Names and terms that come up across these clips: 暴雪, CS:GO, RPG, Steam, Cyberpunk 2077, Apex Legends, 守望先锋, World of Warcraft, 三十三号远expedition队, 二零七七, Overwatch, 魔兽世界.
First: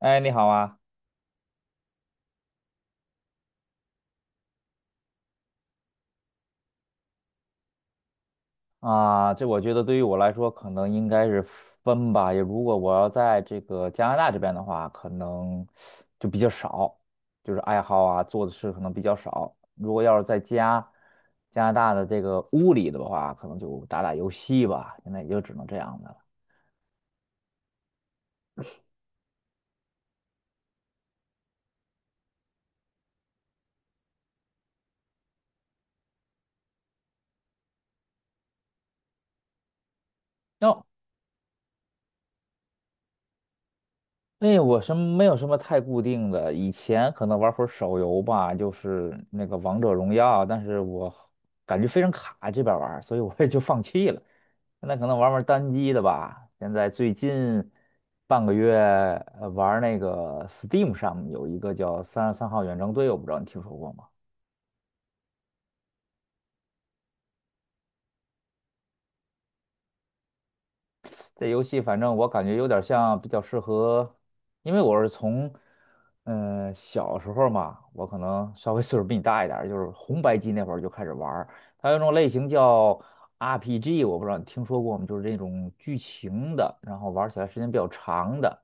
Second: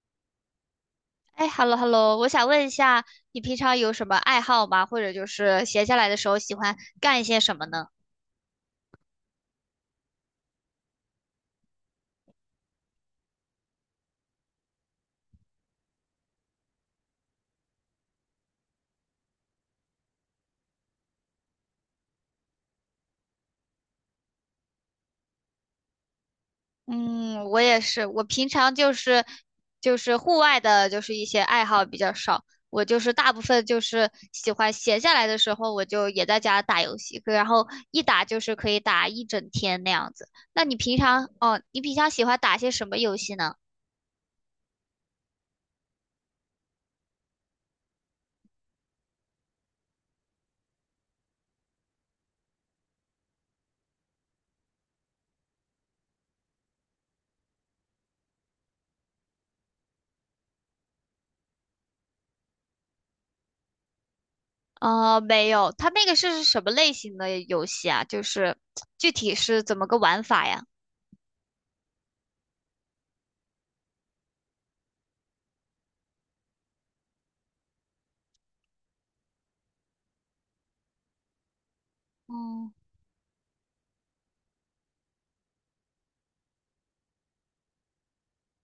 哎，你好啊！哎，hello hello，我想问一下，你平常有什么爱好吗？或者就是闲下来的时候喜欢干一些什么呢？啊，这我觉得对于我来说，可能应该是分吧。也如果我要在这个加拿大这边的话，可能就比较少，就是爱好啊，做的事可能比较少。如果要是在家加拿大的这个屋里的话，可能就打打游戏吧。现在也就只能这样的了。嗯，我也是，我平常就是户外的，就是一些爱好比较少。我就是大部分就是喜欢闲下来的时候，我就也在家打游戏，然后一打就是可以打一整天那样子。那你那平常哦，你平常喜欢打些什么游戏呢？哎，我什么没有什么太固定的，以前可能玩会儿手游吧，就是那个王者荣耀，但是我感觉非常卡这边玩儿，所以我也就放弃了。现在可能玩玩单机的吧。现在最近半个月玩儿那个 Steam 上有一个叫《33号远征队》，我不知道你听说过吗？哦，没有，它那个是什么类型的游戏啊？就是具体是怎么个玩法呀？这游戏反正我感觉有点像比较适合，因为我是从，小时候嘛，我可能稍微岁数比你大一点儿，就是红白机那会儿就开始玩儿。它有一种类型嗯叫 RPG，我不知道你听说过吗？就是这种剧情的，然后玩起来时间比较长的。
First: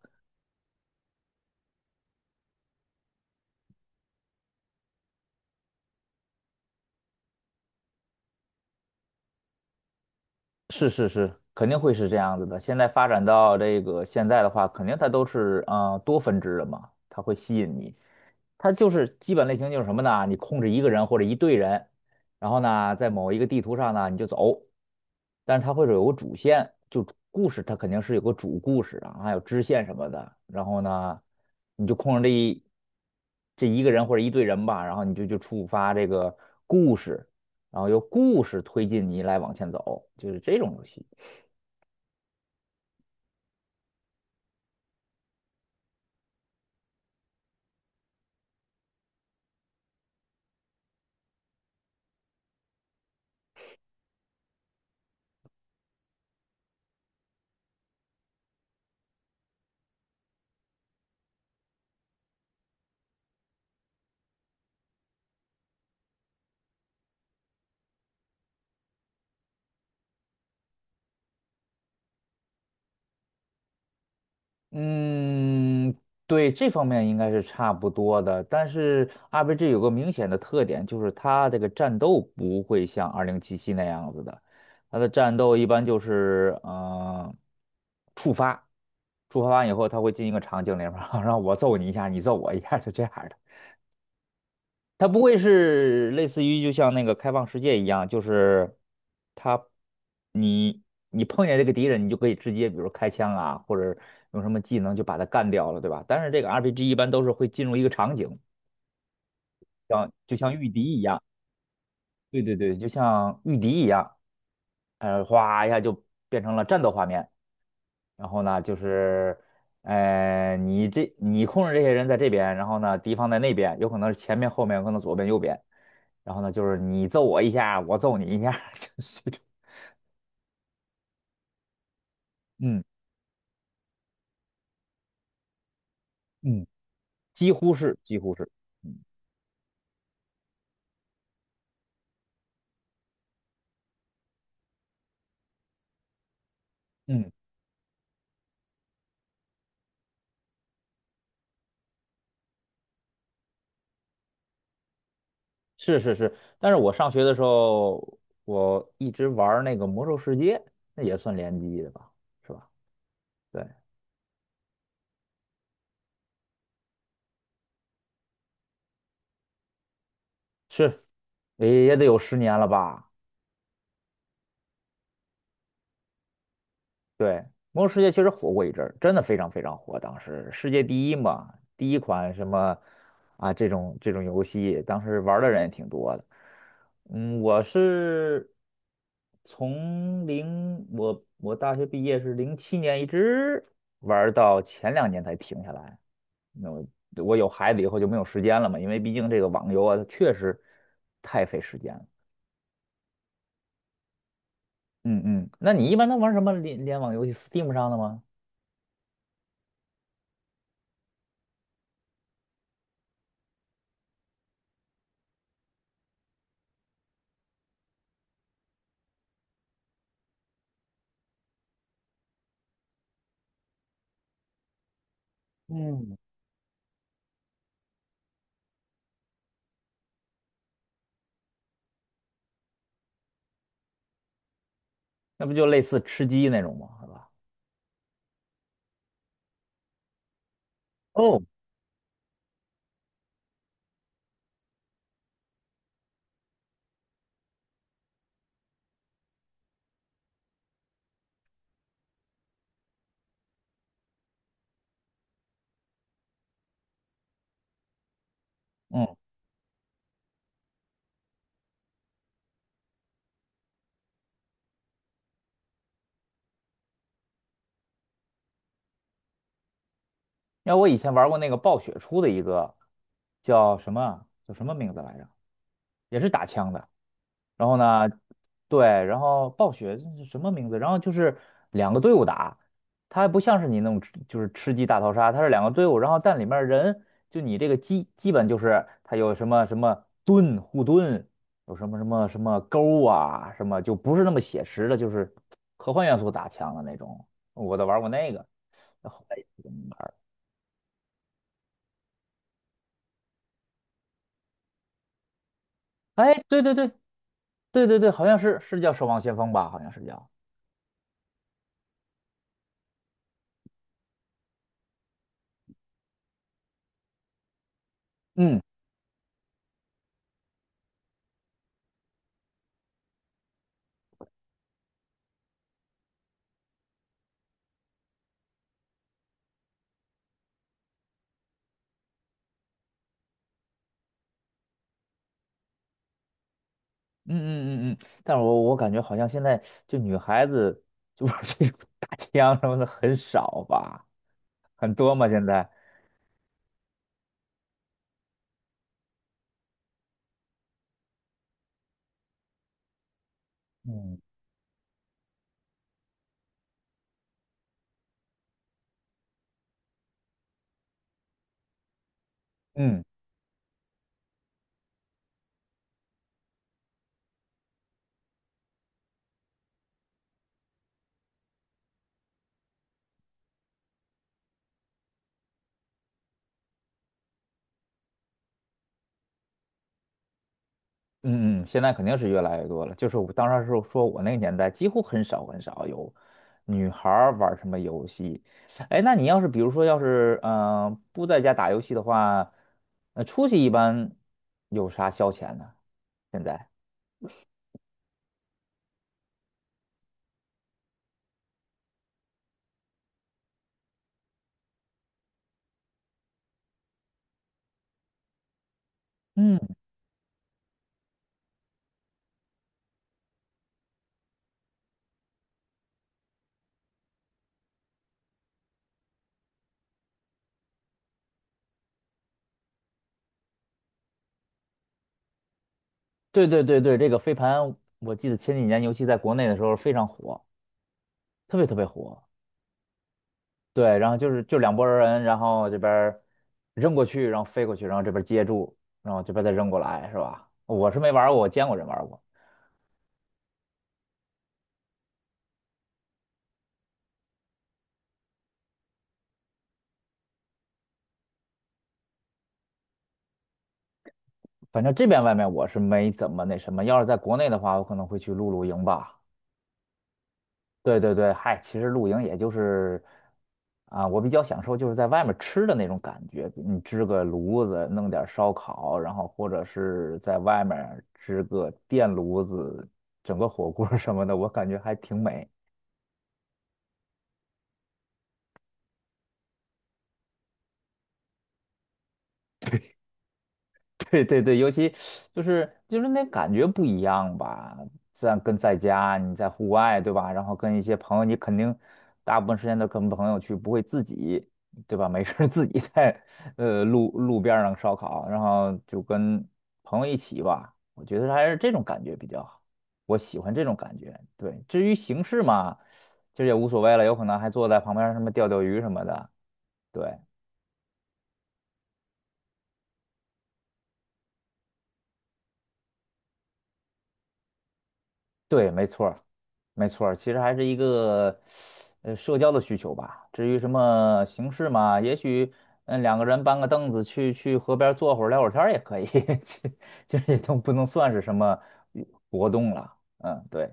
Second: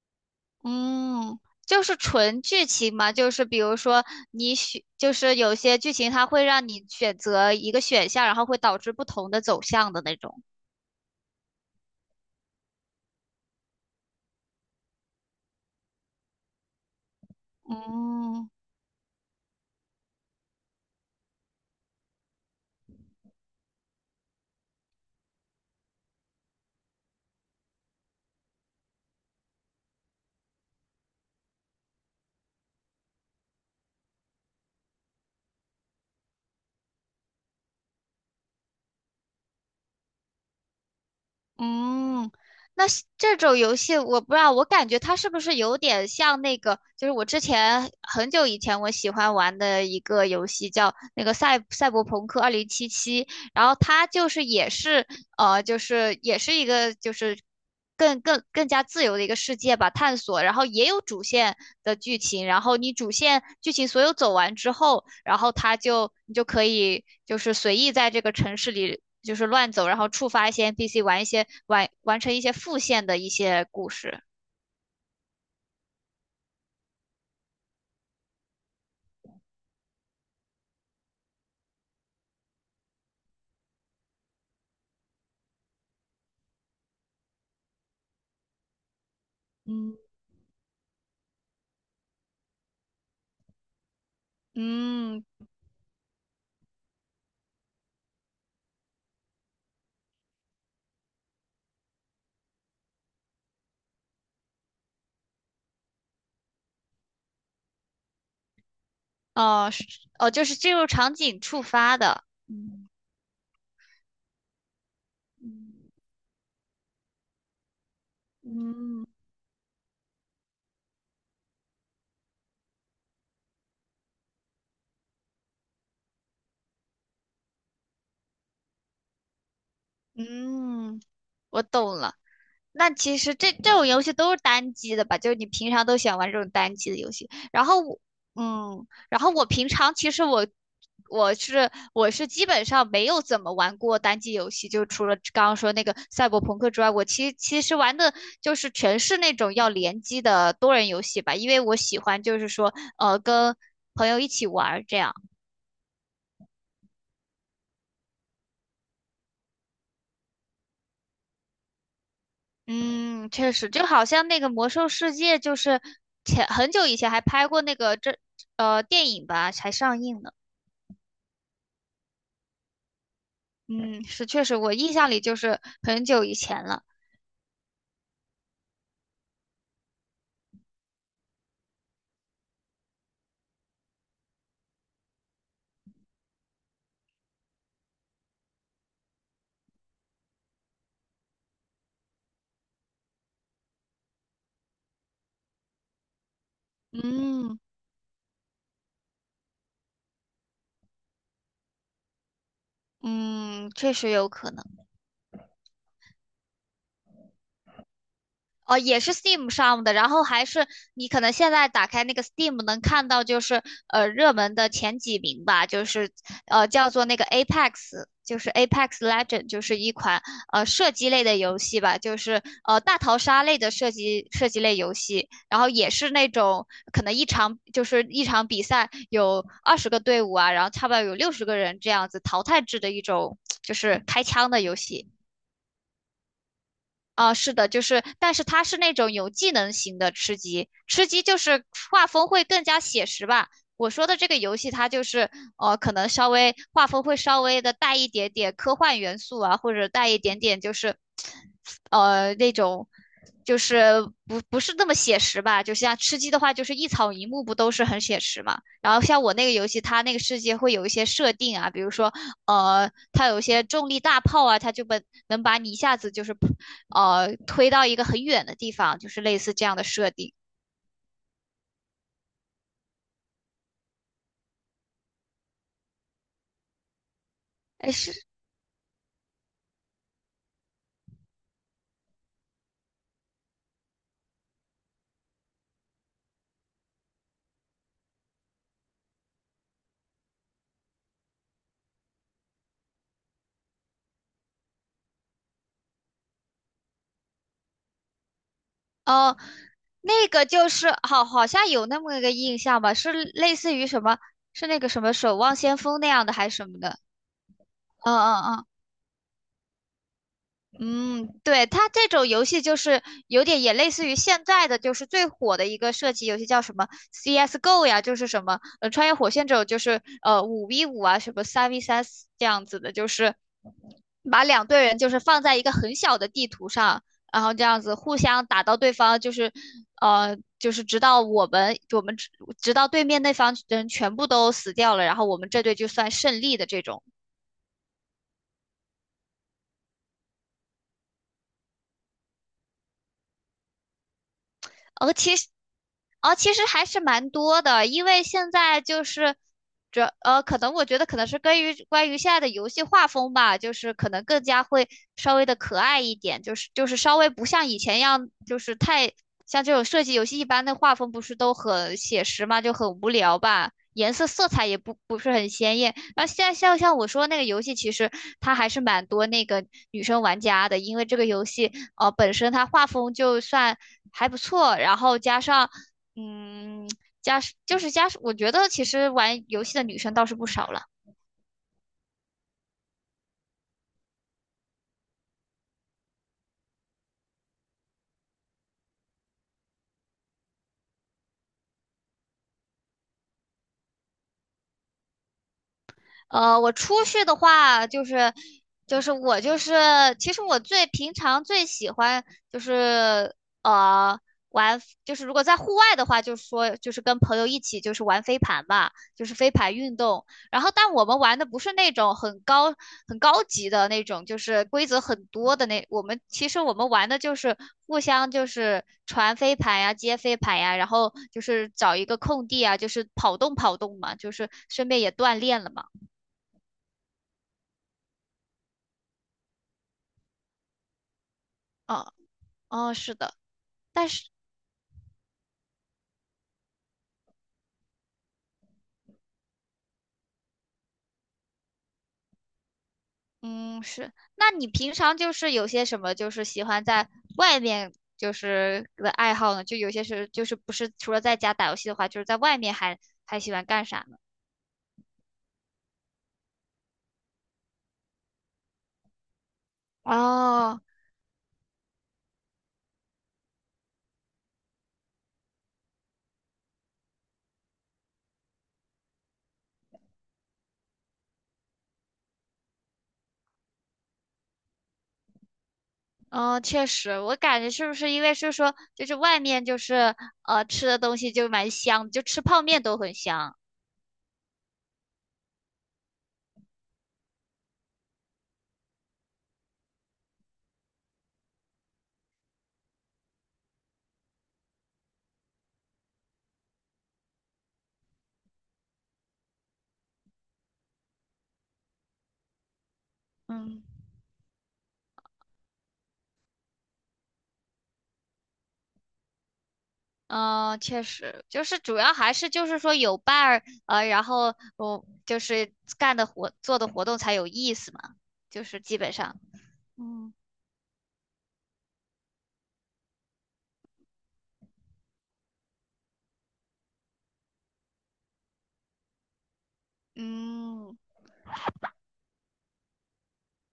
嗯，就是纯剧情嘛，就是比如说你选，就是有些剧情它会让你选择一个选项，然后会导致不同的走向的那种。是是是，肯定会是这样子的。现在发展到这个现在的话，肯定它都是多分支的嘛，它会吸引你。嗯它就是基本类型就是什么呢？你控制一个人或者一队人，然后呢，在某一个地图上呢你就走，但是它会有个主线，就故事它肯定是有个主故事啊，还有支线什么的。然后呢，你就控制这一个人或者一队人吧，然后你就触发这个故事。然后由故事推进你来往前走，就是这种游戏。嗯，那是这种游戏我不知道，我感觉它是不是有点像那个，就是我之前很久以前我喜欢玩的一个游戏叫那个赛博朋克2077，然后它就是也是。就是也是一个就是更加自由的一个世界吧，探索。然后也有主线的剧情，然后你主线剧情所有走完之后，然后它就你就可以就是随意在这个城市里就是乱走，然后触发一些 NPC，玩一些完成一些副线的一些故事。嗯，对，这方面应该是差不多的。但是 RPG 有个明显的特点，就是它这个战斗不会像2077》那样子的，它的战斗一般就是触发，触发完以后嗯它会进一个场景里面，然后 我揍你一下，你揍我一下，就这样的。它不嗯，会是类似于就像那个开放世界一样，就是它你你碰见这个敌人，你就可以直接比如开枪啊，或者用什么技能就把他干掉了，对吧？但是这个 RPG 一般都是会进入一个场景，哦是像哦，就就像是御进敌入一场样。景触发的。对对对，就嗯像御敌一样，哗一下嗯就变成了战斗画面。然后呢，就嗯，是，你控制这些人在这边，然后呢，敌方在那边，有可能是前面、后面，有可能左边、右边。然后呢，就是你揍我一下，我揍你一下，就是这种。嗯，我懂了。嗯那其实这种游戏都是单机的吧？就是你平常都喜欢玩这种嗯，单机的游戏。几然乎后是，我几乎是。嗯，嗯然后我平常其实我是基本上没有怎么玩过单机游戏，就除了刚刚说那个赛博朋克之外，我嗯，其实玩的就是全是那种要联机的多人游戏吧，因为我喜欢就是说跟朋友一起玩儿这样。是是是。但是我上学的时候，我一直玩儿那个《魔兽世界》，那也算联机的吧，是吧？嗯，确对。实，就好像那个《魔兽世界》，就是前很久以前还拍过那个电影吧，才上映呢。是，也也得有10年了吧？嗯，是确实，我印象里就是很久以前了。对，魔兽世界确实火过一阵儿，真的非常非常火。当时世界第一嘛，第一款什么啊这种这种游戏，当时玩儿的人也挺多的。嗯，我是从零我大学毕业是07年，一直玩儿到前两年才停下来。那我我有嗯孩子以后就没有时间了嘛，因为毕竟这个网游啊，它确实太费时间了。嗯，确实有可能。嗯嗯，那你一般都玩什么联网游戏？Steam 上的吗？哦，也是 Steam 上的，然后还是你可能现在打开那个 Steam 能看到，就是热门的前几名吧，就是叫做那个 Apex，就是 Apex Legend，就是一款射击类的游戏吧，就是大逃杀类的射击类游戏，然后也是嗯，那种可能一场就是一场比赛有20个队伍啊，然后差不多有60个人这样子淘汰制的一种就是开枪的游戏。那不就类似吃鸡那种吗？是吧？啊、是的，就是，但是它是那种有技能型的吃鸡，吃鸡就哦，是画风会更加写实吧。我说的这个游戏，它就是可能稍微画风会稍微的带一点点科幻元素啊，或者带一点点就是那种就是不是那么写实吧。就像吃鸡的话，就是一草一木不都是很写实嘛。然后嗯，像我那个游戏，它那个世界会有一些设定啊，比如说它有一些重力大炮啊，它就把能把你一下子就是推到一个很远的地方，就是类似这样的设定。因为我以前玩过那个暴雪出的一个叫什么啊，叫什么名字来着，也是打枪的。然后哎，呢，是对，然后暴雪这是什么名字？然后就是两个队伍打，它还不像是你那种吃就是吃鸡大逃杀，它是两个队伍，然后但里面人就你这个基本就是它有什么什么盾护盾，有什么什么什么钩啊，什么就不是那么写实的，就是科幻元素打枪的那种。我都玩过那个，后哦、来也不怎么玩儿。那个就是好像有那么一个印象吧，是类似于什么，是那个什么守望先锋那样哎，的还是对什对么对，的？对对对，嗯好像嗯是嗯是叫《守望先锋》吧？好像是叫，嗯，对，它这种游戏就是有点也类似于现在的，就是最火的一个射击游戏叫什么 CS:GO 呀，就是什么嗯。穿越火线这种，就是5v5啊，什么3v3这样子的，就是把两队人就是放在一个很小的地图上，然后这样子互相打到对方，就是就是直到我们我们直直到对面那方人全部都死掉了，然后我们这队就算胜利的这种。嗯嗯嗯嗯，但是我感觉好像现在就女孩子就 玩这种打枪什么的很少吧，很哦，多吗？其现实，在。哦，其实还是蛮多的，因为现在就是可能我觉得可能是关于现在的游戏画风吧，就是可嗯，能更加会稍微的可爱一点，就是稍微不像以前一样，就是太像这种射击游戏一般的画风不是都很写实嘛，就很嗯无聊吧，颜色色彩也不是很鲜艳。那后现在像我说那个游戏，其实它还是蛮多那个女生玩家的，因为这个游戏本身它画风就算还不错，然后加上嗯。家就是家我觉得其实玩游戏的女生倒是不少了，嗯嗯，现在肯定是越来越多了。就是我当时是说我那个年代几乎很少很少有女孩儿玩什么游戏。哎，那你要是比如说要是不在家打游戏的话，出去一般有啥消遣呢？现在？我出去的话，就是我就是，其实我最平常最喜欢就是呃玩，就是如果在户外的话，就是说就是跟朋友一起就是玩飞盘吧，就是飞嗯。盘运动。然后，但我们玩的不是那种很高级的那种，就是规则很多的那。其实我们玩的就是互相就是传飞盘呀、接飞盘呀，然后就是找一个空地啊，就是跑动跑动嘛，就是顺便也锻炼了嘛。对对对对，这个飞盘，我记得前几年，尤其在国内的时候非常火，特别特别哦火。哦，是的，对，但然后是，就是就两拨儿人，然后这边儿扔过去，然后飞过去，然后这边儿接住，然后这边儿再扔过来，是吧？我是没玩儿过，我见过人玩儿过。嗯，是，那你平常就是有些什么，就是喜欢在外面就是的爱好呢？就有些是，就是不是除了在家打游戏的话，就是在外面还喜欢干啥呢？反正这边外面我是没怎么那什么，要是在国内的话，我可能会去露营吧。哦，对对对，嗨，其实露营也就是啊，我比较享受就是在外面吃的那种感觉，你支个炉子，弄点儿烧烤，然后或者是在外面支个电炉子，整个火锅儿什么的，我感觉还挺美。嗯，确实，我感觉是不是因为是说，就是外面就是吃的东西就蛮香，就吃泡面都很香。对对对，尤其就是就是那感觉不一样吧，在跟在家你在户外对吧？然后跟一些朋友，你肯定大部分时间都跟朋友去，不会自己对吧？没事儿自己在路边儿上烧烤，然后就跟朋友一起吧。我觉得还是这种感觉比较好，我喜欢这种嗯。感觉。对，至于形式嘛，其实也无所谓了，有可能还坐在旁边儿什么钓鱼什么的。对，嗯，确实，就是主要还是就是说有伴儿，然后我就是干的活做的活动才有意思嘛，就对，是没基错本儿，上，没错儿，其嗯实还是一个社交的需求吧。至于什么形式嘛，也许嗯两个人搬个凳子去河边儿坐会儿聊会儿天儿也可以，其其实也都不能嗯算是什么活动了。嗯，对，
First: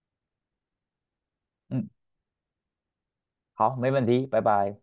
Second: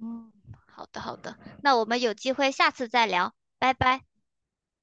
嗯，好的好的，那我嗯，们有机会下次再聊，拜好，没拜。问题，拜拜。